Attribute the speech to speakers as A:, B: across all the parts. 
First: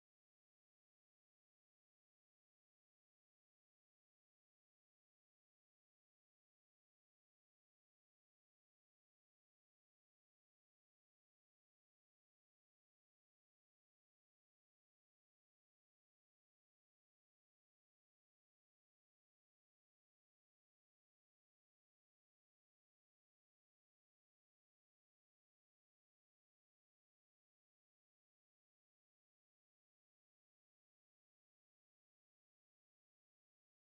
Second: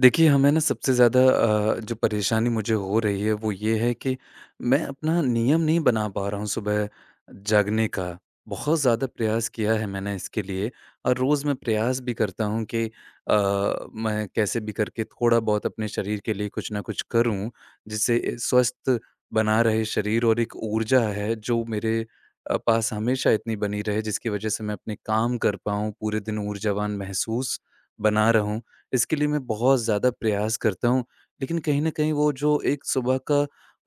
A: देखिए, हमें ना सबसे ज़्यादा जो परेशानी मुझे हो रही है, वो ये है कि मैं अपना नियम नहीं बना पा रहा हूँ सुबह जागने का। बहुत ज़्यादा प्रयास किया है मैंने इसके लिए और रोज़ मैं प्रयास भी करता हूँ कि मैं कैसे भी करके थोड़ा-बहुत अपने शरीर के लिए कुछ ना कुछ करूँ, जिससे ए स्वस्थ बना रहे शरीर और एक ऊर्जा है जो मेरे पास हमेशा इतनी बनी रहे, जिसकी वजह से मैं अपने काम कर पाऊँ, पूरे दिन ऊर्जावान महसूस बना रहूँ। इसके लिए मैं बहुत ज़्यादा प्रयास करता हूँ, लेकिन कहीं न कहीं वो जो एक सुबह का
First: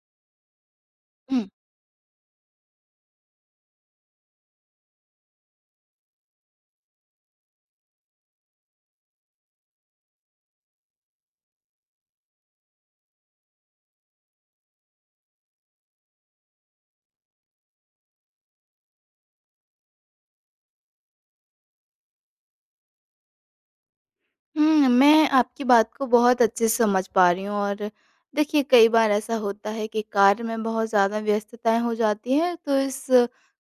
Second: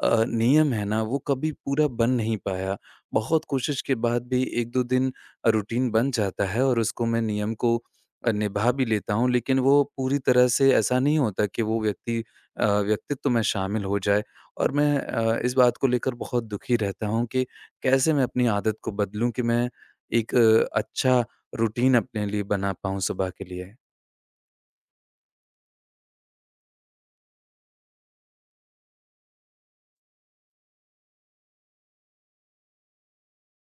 A: नियम है ना, वो
B: हुँ।
A: कभी पूरा बन नहीं पाया। बहुत कोशिश के बाद भी 1-2 दिन रूटीन बन जाता है और उसको मैं नियम को निभा भी लेता हूँ, लेकिन वो पूरी तरह से ऐसा नहीं होता कि वो व्यक्तित्व में शामिल हो जाए और मैं इस बात को लेकर बहुत दुखी रहता हूँ कि कैसे मैं अपनी आदत को बदलूँ कि मैं एक अच्छा रूटीन अपने लिए बना पाऊँ सुबह के लिए।
B: मैं आपकी बात को बहुत अच्छे से समझ पा रही हूँ और देखिए कई बार ऐसा होता है कि कार्य में बहुत ज़्यादा व्यस्तताएँ हो जाती हैं, तो इस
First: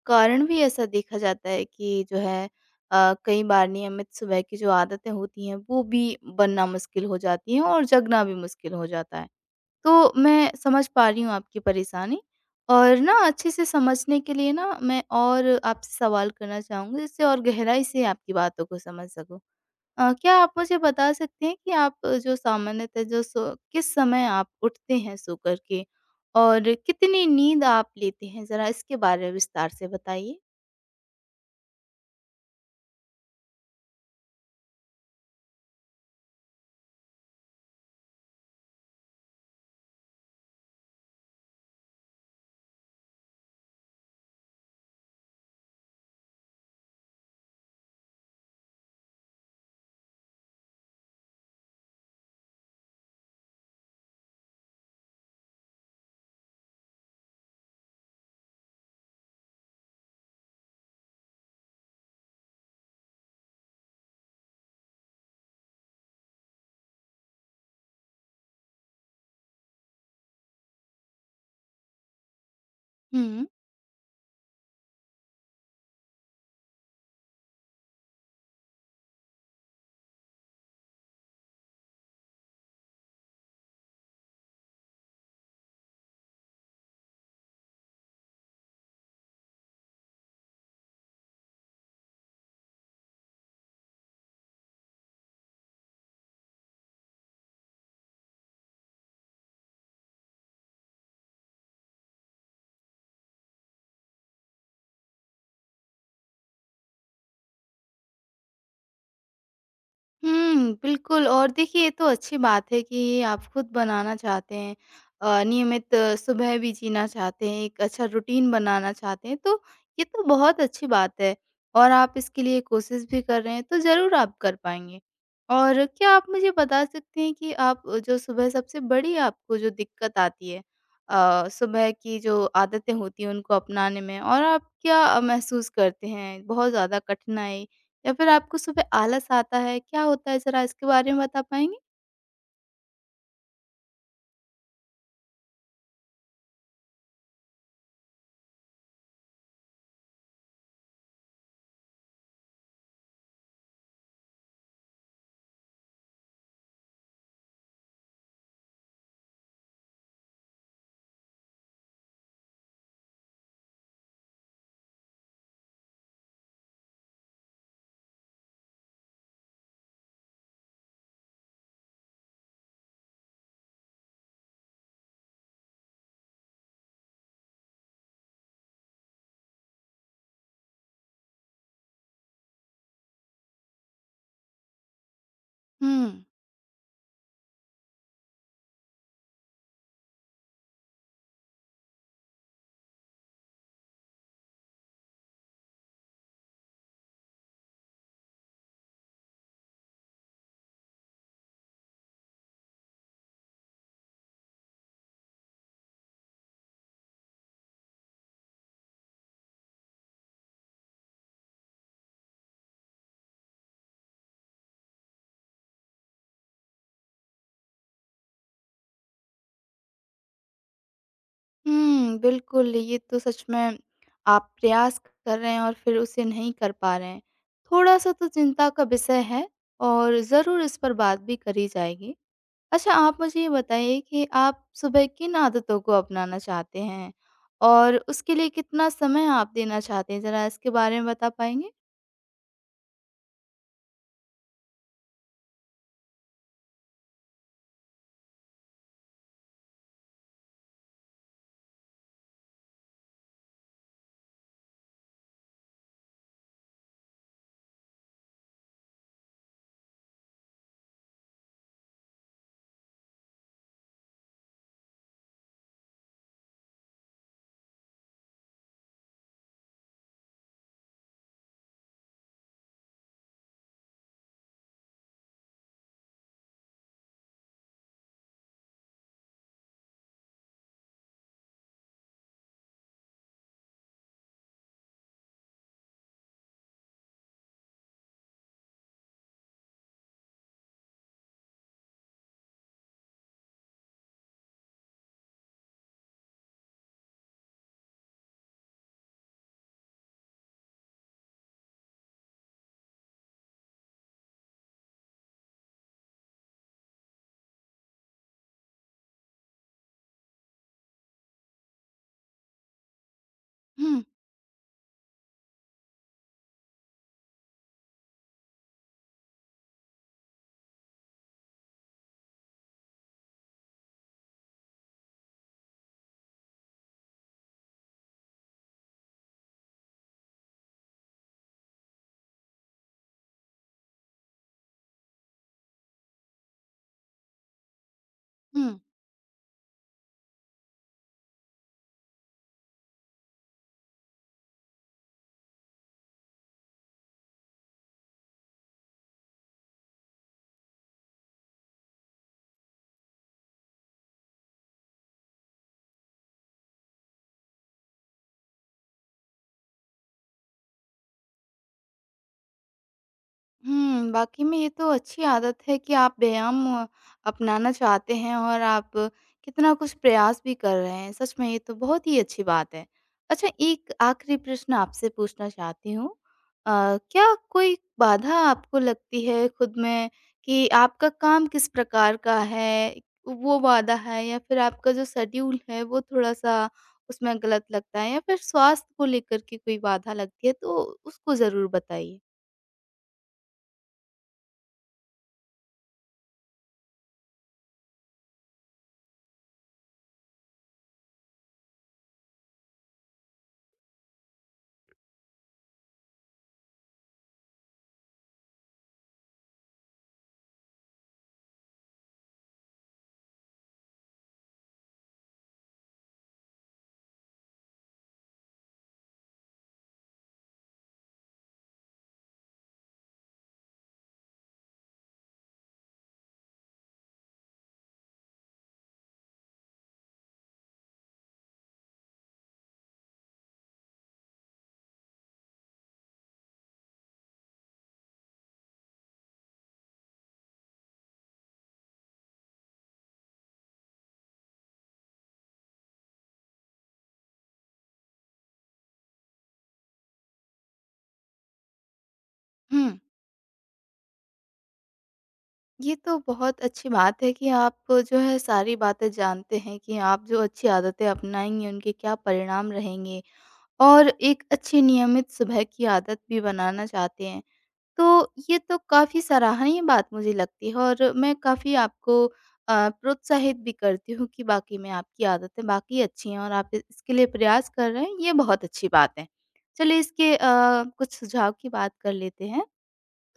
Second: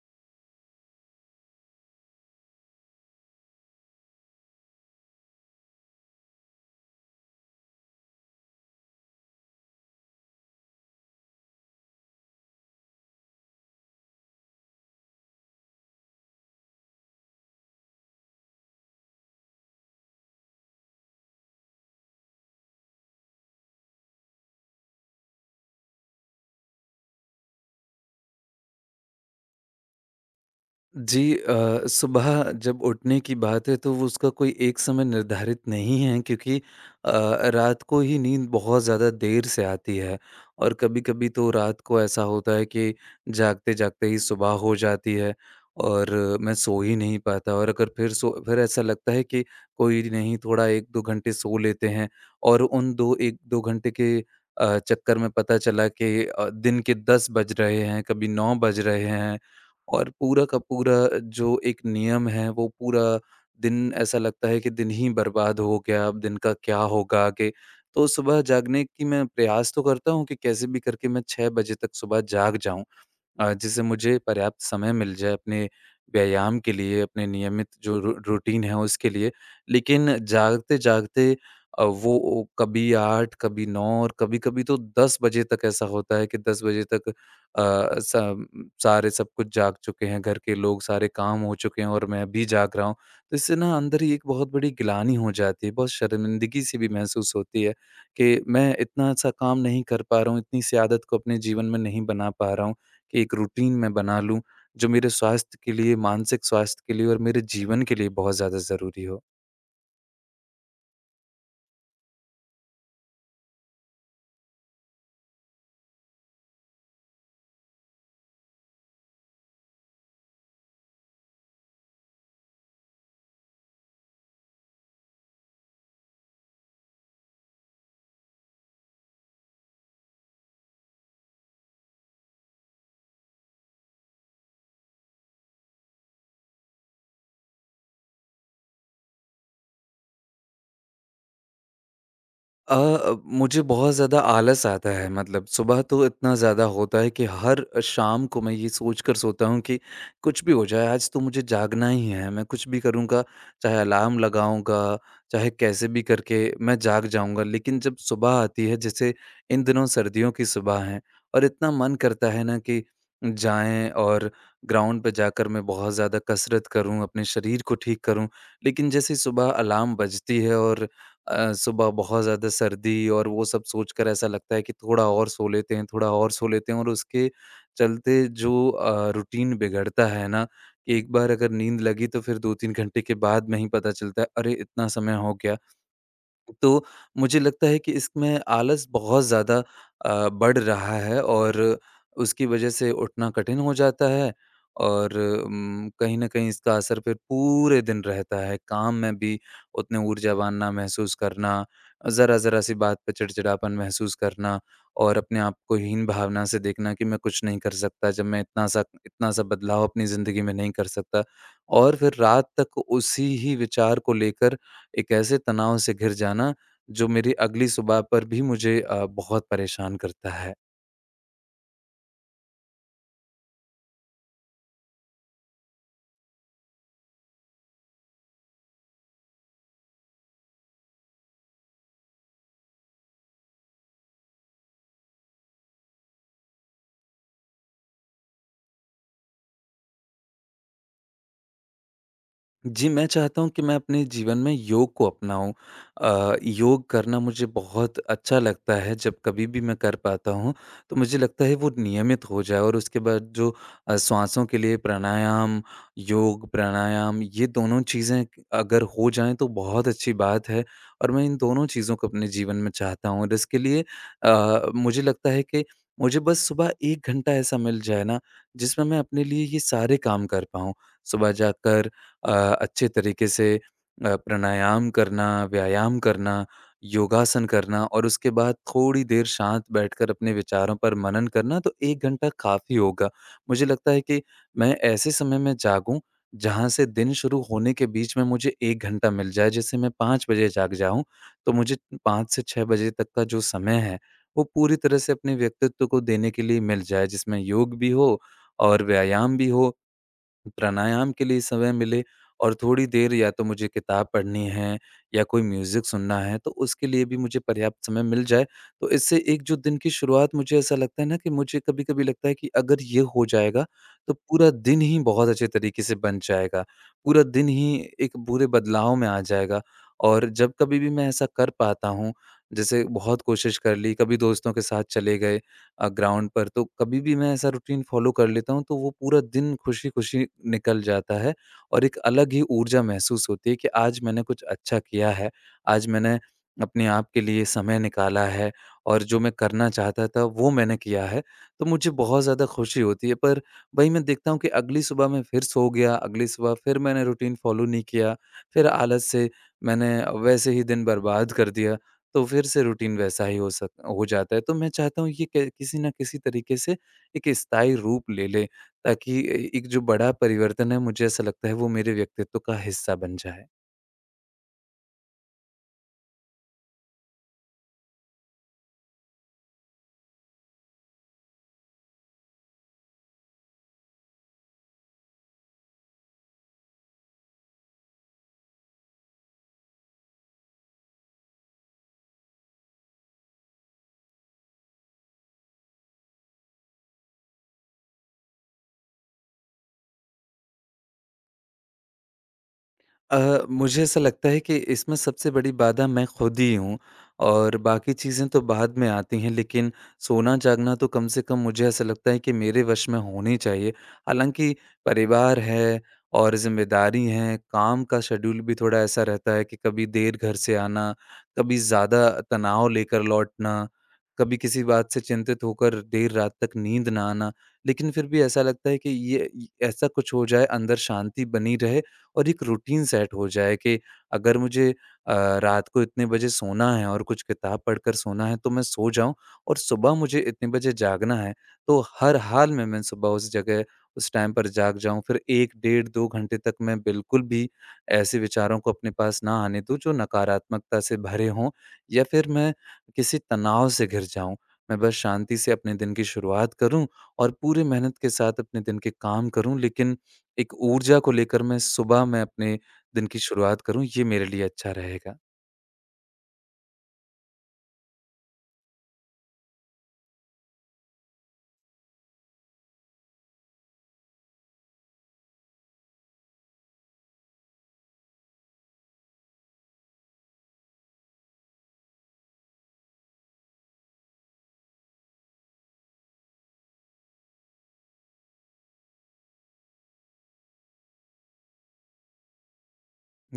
B: कारण भी ऐसा देखा जाता है कि जो है कई बार नियमित सुबह की जो आदतें होती हैं, वो भी बनना मुश्किल हो जाती हैं और जगना भी मुश्किल हो जाता है। तो मैं समझ पा रही हूँ आपकी परेशानी, और ना अच्छे से समझने के लिए ना मैं और आपसे सवाल करना चाहूँगी, जिससे और गहराई से आपकी बातों को समझ सकूँ। क्या आप मुझे बता सकते हैं कि आप जो सामान्यतः जो सो किस समय आप उठते हैं सो कर के? और कितनी नींद आप लेते हैं? ज़रा इसके बारे में विस्तार से बताइए।
A: जी सुबह जब उठने की बात है तो वो उसका कोई एक समय निर्धारित नहीं है, क्योंकि अ, रात को ही नींद बहुत ज़्यादा देर से आती है और कभी-कभी तो रात को ऐसा होता है कि जागते-जागते ही सुबह हो जाती है और मैं सो ही नहीं पाता, और अगर फिर ऐसा लगता है कि कोई नहीं, थोड़ा 1-2 घंटे सो लेते हैं, और उन दो 1-2 घंटे के चक्कर में पता चला कि दिन के 10 बज रहे हैं, कभी 9 बज रहे हैं, और पूरा का पूरा जो एक नियम है, वो पूरा दिन ऐसा लगता है कि दिन ही बर्बाद हो गया, अब दिन का क्या होगा आगे? तो सुबह जागने की मैं प्रयास तो करता हूँ कि कैसे भी करके मैं 6 बजे तक सुबह जाग जाऊँ।
B: हुँ।
A: जिससे मुझे पर्याप्त समय मिल जाए अपने व्यायाम के लिए, अपने नियमित जो रू रूटीन है उसके लिए। लेकिन जागते-जागते वो ओ कभी 8, कभी 9 और कभी-कभी तो 10 बजे तक ऐसा होता है कि 10 बजे तक सब कुछ जाग चुके हैं, घर के लोग सारे काम हो चुके हैं और मैं भी जाग रहा हूँ। तो इससे ना अंदर ही एक बहुत बड़ी ग्लानि हो जाती है, बहुत शर्मिंदगी-सी भी महसूस होती है कि मैं इतना-सा काम नहीं कर पा रहा हूँ, इतनी-सी आदत को अपने जीवन में नहीं बना पा रहा हूँ। कि एक रूटीन मैं बना लूँ, जो मेरे स्वास्थ्य के लिए, मानसिक स्वास्थ्य के लिए और मेरे जीवन के लिए बहुत ज़्यादा ज़रूरी हो।
B: बिल्कुल, और देखिए ये तो अच्छी बात है कि आप खुद बनाना चाहते हैं, नियमित सुबह भी जीना चाहते हैं, एक अच्छा रूटीन बनाना चाहते हैं, तो ये तो बहुत अच्छी बात है और आप इसके लिए कोशिश भी कर रहे हैं, तो ज़रूर आप कर पाएँगे। और क्या आप मुझे बता सकते हैं कि आप जो सुबह सबसे बड़ी आपको जो दिक्कत आती है, सुबह की जो आदतें होती हैं उनको अपनाने में, और आप क्या महसूस करते हैं? बहुत ज़्यादा कठिनाई या फिर आपको सुबह आलस आता है, क्या होता है, ज़रा इसके बारे में बता पाएँगी?
A: मुझे बहुत ज़्यादा आलस आता है, मतलब सुबह तो इतना ज़्यादा होता है कि हर शाम को मैं ये सोच कर सोता हूँ कि कुछ भी हो जाए, आज तो मुझे जागना ही है, मैं कुछ भी करूँगा, चाहे अलार्म लगाऊँगा, चाहे कैसे भी करके मैं जाग जाऊँगा। लेकिन जब सुबह आती है, जैसे इन दिनों सर्दियों की सुबह है, और इतना मन करता है ना कि जाएं और ग्राउंड पे जाकर मैं बहुत ज़्यादा कसरत करूं, अपने शरीर को ठीक करूं। लेकिन जैसे सुबह अलार्म बजती है और सुबह बहुत ज़्यादा सर्दी, और वो सब सोचकर ऐसा लगता है कि थोड़ा और सो लेते हैं, थोड़ा और सो लेते हैं, और उसके चलते जो रूटीन बिगड़ता है ना, कि एक बार अगर नींद लगी तो फिर 2-3 घंटे के बाद में ही पता चलता है, अरे! इतना समय हो गया।
B: हुँ।
A: तो मुझे लगता है कि इसमें आलस बहुत ज़्यादा बढ़ रहा है और उसकी वजह से उठना कठिन हो जाता है, और कहीं न कहीं इसका असर फिर पूरे दिन रहता है। काम में भी उतने ऊर्जावान ना महसूस करना, ज़रा-ज़रा सी बात पे चिड़चिड़ापन महसूस करना, और अपने आप को हीन भावना से देखना कि मैं कुछ नहीं कर सकता, जब मैं इतना-सा इतना-सा बदलाव अपनी ज़िंदगी में नहीं कर सकता, और फिर रात तक उसी ही विचार को लेकर एक ऐसे तनाव से घिर जाना, जो मेरी अगली सुबह पर भी मुझे बहुत परेशान करता है।
B: बिल्कुल, ये तो सच में आप प्रयास कर रहे हैं और फिर उसे नहीं कर पा रहे हैं। थोड़ा-सा तो चिंता का विषय है और ज़रूर इस पर बात भी करी जाएगी। अच्छा, आप मुझे ये बताइए कि आप सुबह किन आदतों को अपनाना चाहते हैं? और उसके लिए कितना समय आप देना चाहते हैं? ज़रा इसके बारे में बता पाएँगे?
A: जी, मैं चाहता हूँ कि मैं अपने जीवन में योग को अपनाऊँ। योग करना मुझे बहुत अच्छा लगता है, जब कभी भी मैं कर पाता हूँ, तो मुझे लगता है वो नियमित हो जाए, और उसके बाद जो श्वासों के लिए प्राणायाम, योग, प्राणायाम, ये दोनों चीज़ें अगर हो जाएँ तो बहुत अच्छी बात है, और मैं इन दोनों चीज़ों को अपने जीवन में चाहता हूँ, और इसके लिए मुझे लगता है कि मुझे बस सुबह 1 घंटा ऐसा मिल जाए ना, जिसमें मैं अपने लिए ये सारे काम कर पाऊँ। सुबह जाकर अ, अच्छे तरीके से प्राणायाम करना, व्यायाम करना, योगासन करना, और उसके बाद थोड़ी देर शांत बैठकर अपने विचारों पर मनन करना, तो 1 घंटा काफ़ी होगा। मुझे लगता है कि मैं ऐसे समय में जागूँ, जहाँ से दिन शुरू होने के बीच में मुझे 1 घंटा मिल जाए। जैसे मैं 5 बजे जाग जाऊँ, तो मुझे 5 से 6 बजे तक का जो समय है, वो पूरी तरह से अपने व्यक्तित्व को देने के लिए मिल जाए, जिसमें योग भी हो और व्यायाम भी हो, प्राणायाम के लिए समय मिले, और थोड़ी देर या तो मुझे किताब पढ़नी है या कोई म्यूज़िक सुनना है, तो उसके लिए भी मुझे पर्याप्त समय मिल जाए। तो इससे एक जो दिन की शुरुआत, मुझे ऐसा लगता है ना कि मुझे कभी-कभी लगता है कि अगर ये हो जाएगा,
B: हुँ,
A: तो पूरा दिन ही बहुत अच्छे तरीके से बन जाएगा। पूरा दिन ही एक बुरे बदलाव में आ जाएगा। और जब कभी भी मैं ऐसा कर पाता हूँ, जैसे बहुत कोशिश कर ली, कभी दोस्तों के साथ चले गए ग्राउंड पर, तो कभी भी मैं ऐसा रूटीन फ़ॉलो कर लेता हूँ, तो वो पूरा दिन खुशी-खुशी निकल जाता है, और एक अलग ही ऊर्जा महसूस होती है कि आज मैंने कुछ अच्छा किया है। आज मैंने अपने आप के लिए समय निकाला है,
B: हुँ।
A: और जो मैं करना चाहता था वो मैंने किया है। तो मुझे बहुत ज़्यादा खुशी होती है, पर वही मैं देखता हूँ कि अगली सुबह मैं फिर सो गया, अगली सुबह फिर मैंने रूटीन फ़ॉलो नहीं किया, फिर आलस से मैंने वैसे ही दिन बर्बाद कर दिया। तो फिर से रूटीन वैसा ही हो जाता है। तो मैं चाहता हूँ, ये क किसी न किसी तरीके से एक स्थायी रूप ले ले, ताकि ए एक जो बड़ा परिवर्तन है, मुझे ऐसा लगता है, वो मेरे व्यक्तित्व का हिस्सा बन जाए।
B: वाक़ई में ये तो अच्छी आदत है कि आप व्यायाम अपनाना चाहते हैं, और आप कितना कुछ प्रयास भी कर रहे हैं। सच में ये तो बहुत ही अच्छी बात है। अच्छा, एक आखिरी प्रश्न आपसे पूछना चाहती हूँ। क्या कोई बाधा आपको लगती है खुद में कि आपका काम किस प्रकार का है, वो बाधा है, या फिर आपका जो शेड्यूल है वो थोड़ा-सा उसमें गलत लगता है, या फिर स्वास्थ्य को लेकर के कोई बाधा लगती है, तो उसको ज़रूर बताइए?
A: मुझे ऐसा लगता है कि इसमें सबसे बड़ी बाधा मैं खुद ही हूँ, और बाकी चीज़ें तो बाद में आती हैं, लेकिन सोना-जागना तो कम से कम मुझे ऐसा लगता है कि मेरे वश में होनी चाहिए। हालाँकि परिवार है और ज़िम्मेदारी है, काम का शेड्यूल भी थोड़ा ऐसा रहता है कि कभी देर घर से आना, कभी ज़्यादा तनाव लेकर लौटना, कभी किसी बात से चिंतित होकर देर रात तक नींद ना आना। लेकिन फिर भी ऐसा लगता है कि ये इ ऐसा कुछ हो जाए, अंदर शांति बनी रहे, और एक रूटीन सेट हो जाए, कि अगर मुझे अ, रात को इतने बजे सोना है और कुछ किताब पढ़कर सोना है तो मैं सो जाऊँ, और सुबह मुझे इतने बजे जागना है तो हर हाल में मैं सुबह उस टाइम पर जाग जाऊँ। फिर 1 डेढ़ 2 घंटे तक मैं बिल्कुल भी ऐसे विचारों को अपने पास ना आने दूँ जो नकारात्मकता से भरे हों, या फिर मैं किसी तनाव से घिर जाऊँ। मैं बस शांति से अपने दिन की शुरुआत करूँ, और पूरी मेहनत के साथ अपने दिन के काम करूँ, लेकिन एक ऊर्जा को लेकर मैं सुबह में अपने
B: हुँ।
A: दिन की शुरुआत करूँ, ये मेरे लिए अच्छा रहेगा।
B: ये तो बहुत अच्छी बात है कि आप जो है सारी बातें जानते हैं कि आप जो अच्छी आदतें अपनाएंगे उनके क्या परिणाम रहेंगे, और एक अच्छी नियमित सुबह की आदत भी बनाना चाहते हैं। तो ये तो काफ़ी सराहनीय बात मुझे लगती है, और मैं काफ़ी आपको प्रोत्साहित भी करती हूँ कि वाक़ई में आपकी आदतें वाक़ई अच्छी हैं और आप इ इसके लिए प्रयास कर रहे हैं, ये बहुत अच्छी बात है। चलिए इसके कुछ सुझाव की बात कर लेते हैं।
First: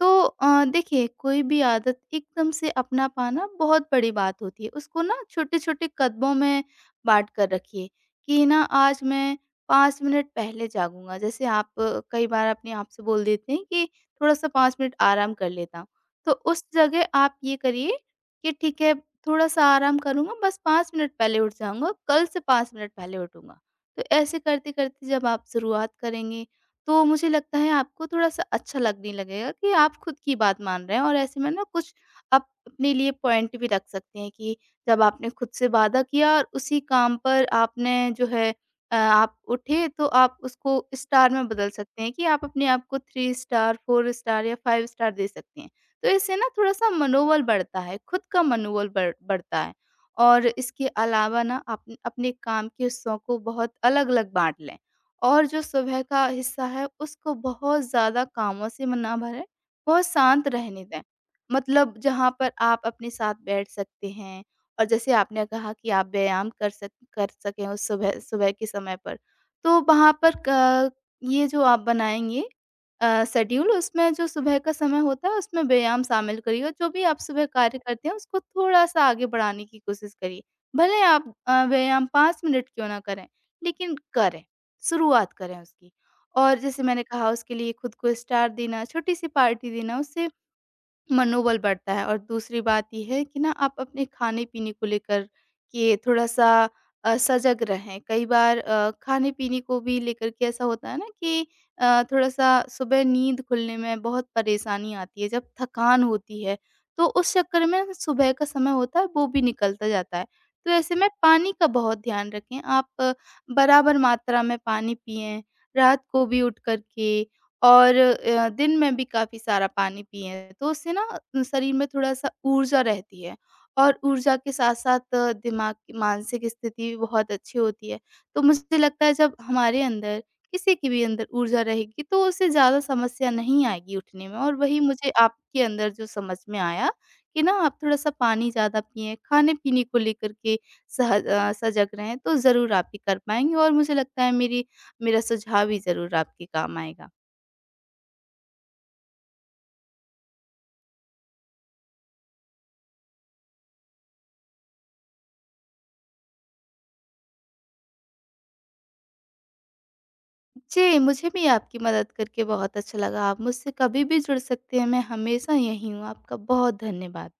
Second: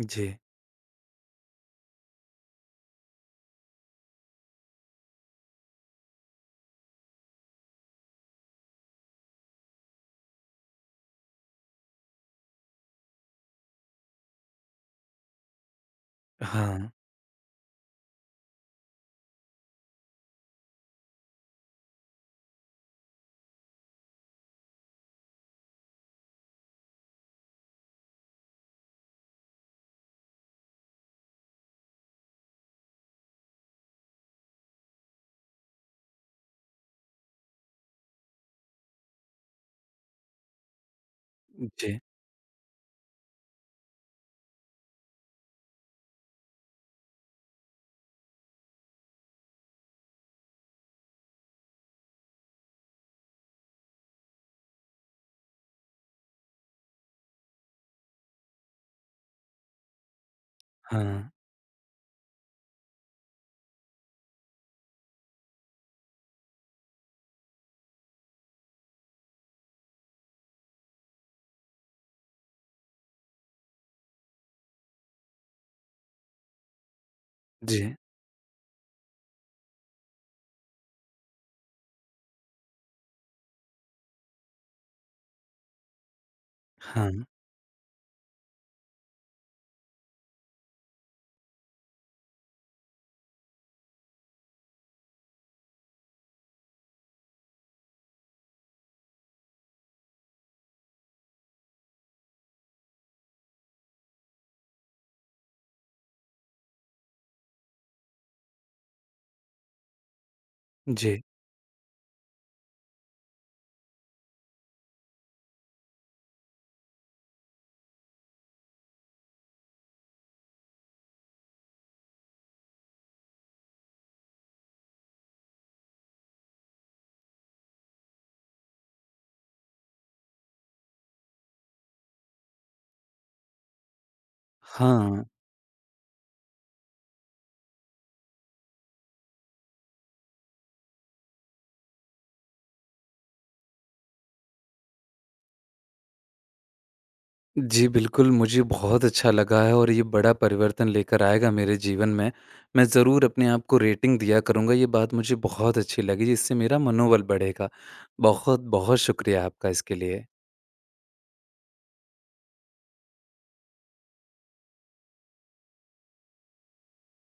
B: तो
A: जी।
B: देखिए, कोई भी आदत एकदम से अपना पाना बहुत बड़ी बात होती है। उसको ना छोटे-छोटे कदमों में बाँट कर रखिए कि ना आज मैं 5 मिनट पहले जागूँगा। जैसे आप कई बार अपने आप से बोल देते हैं कि थोड़ा-सा 5 मिनट आराम कर लेता हूँ। तो उस
A: हाँ।
B: जगह आप ये करिए कि ठीक है, थोड़ा-सा आराम करूँगा, बस 5 मिनट पहले उठ जाऊँगा, कल से 5 मिनट पहले उठूँगा। तो ऐसे करते-करते जब आप शुरुआत करेंगे, तो मुझे लगता है आपको थोड़ा-सा अच्छा लगने लगेगा कि आप खुद की बात मान रहे हैं, और ऐसे में ना कुछ आप अपने लिए पॉइंट भी रख सकते हैं कि जब आपने खुद से वादा किया और उसी काम पर आपने जो है आप उठे, तो आप उसको स्टार में बदल
A: जी।
B: सकते हैं कि आप अपने आप को 3 स्टार, 4 स्टार या 5 स्टार दे सकते हैं। तो इससे ना थोड़ा-सा मनोबल बढ़ता है, खुद का मनोबल बढ़ता है, और इसके अलावा ना आप अपने काम के हिस्सों को बहुत अलग-अलग बाँट लें। और जो सुबह का हिस्सा है उसको बहुत ज़्यादा कामों से म ना भरें, बहुत शांत रहने दें।
A: हाँ।
B: मतलब जहाँ पर आप अपने साथ बैठ सकते हैं, और जैसे आपने कहा कि आप व्यायाम कर सकें उस सुबह सुबह के समय पर। तो वहाँ पर क ये जो आप बनाएँगे शेड्यूल, उसमें जो सुबह का समय होता है उसमें व्यायाम शामिल करिए, और जो भी आप सुबह कार्य
A: जी।
B: करते हैं उसको थोड़ा-सा आगे बढ़ाने की कोशिश करिए। भले आप व्यायाम 5 मिनट क्यों ना करें, लेकिन करें। शुरुआत करें उसकी। और जैसे मैंने
A: हाँ।
B: कहा, उसके लिए खुद को स्टार देना, छोटी-सी पार्टी देना, उससे मनोबल बढ़ता है। और दूसरी बात ये है कि ना आप अपने खाने-पीने को लेकर के थोड़ा-सा सजग रहें। कई बार खाने-पीने को भी लेकर के ऐसा होता है ना कि थोड़ा-सा सुबह नींद खुलने में बहुत परेशानी आती है, जब थकान होती है, तो उस चक्कर में सुबह का समय होता है वो भी निकलता जाता है। तो ऐसे में
A: जी।
B: पानी का बहुत ध्यान रखें, आप बराबर मात्रा में पानी पिएँ, रात को भी उठ कर के और दिन में भी काफ़ी सारा पानी पिएँ, तो उससे ना शरीर में थोड़ा-सा ऊर्जा रहती है, और ऊर्जा के साथ-साथ दिमाग की मानसिक स्थिति भी बहुत अच्छी होती है। तो मुझे लगता है जब हमारे अंदर, किसी के भी अंदर ऊर्जा रहेगी, तो उसे ज़्यादा समस्या नहीं आएगी उठने में, और वही मुझे
A: हाँ।
B: आपके अंदर जो समझ में आया कि ना आप थोड़ा-सा पानी ज़्यादा पिएँ, खाने-पीने को लेकर के सजग रहें, तो ज़रूर आप ये कर पाएँगे। और मुझे लगता है मेरी मेरा सुझाव भी ज़रूर आपके काम आएगा।
A: जी, बिल्कुल, मुझे बहुत अच्छा लगा है, और ये बड़ा परिवर्तन लेकर आएगा मेरे जीवन में। मैं ज़रूर अपने आप को रेटिंग दिया करूँगा, ये बात मुझे बहुत अच्छी लगी, जिससे मेरा मनोबल बढ़ेगा। बहुत-बहुत शुक्रिया आपका इसके लिए।
B: जी, मुझे भी आपकी मदद करके बहुत अच्छा लगा। आप मुझसे कभी भी जुड़ सकते हैं, मैं हमेशा यहीं हूँ। आपका बहुत धन्यवाद।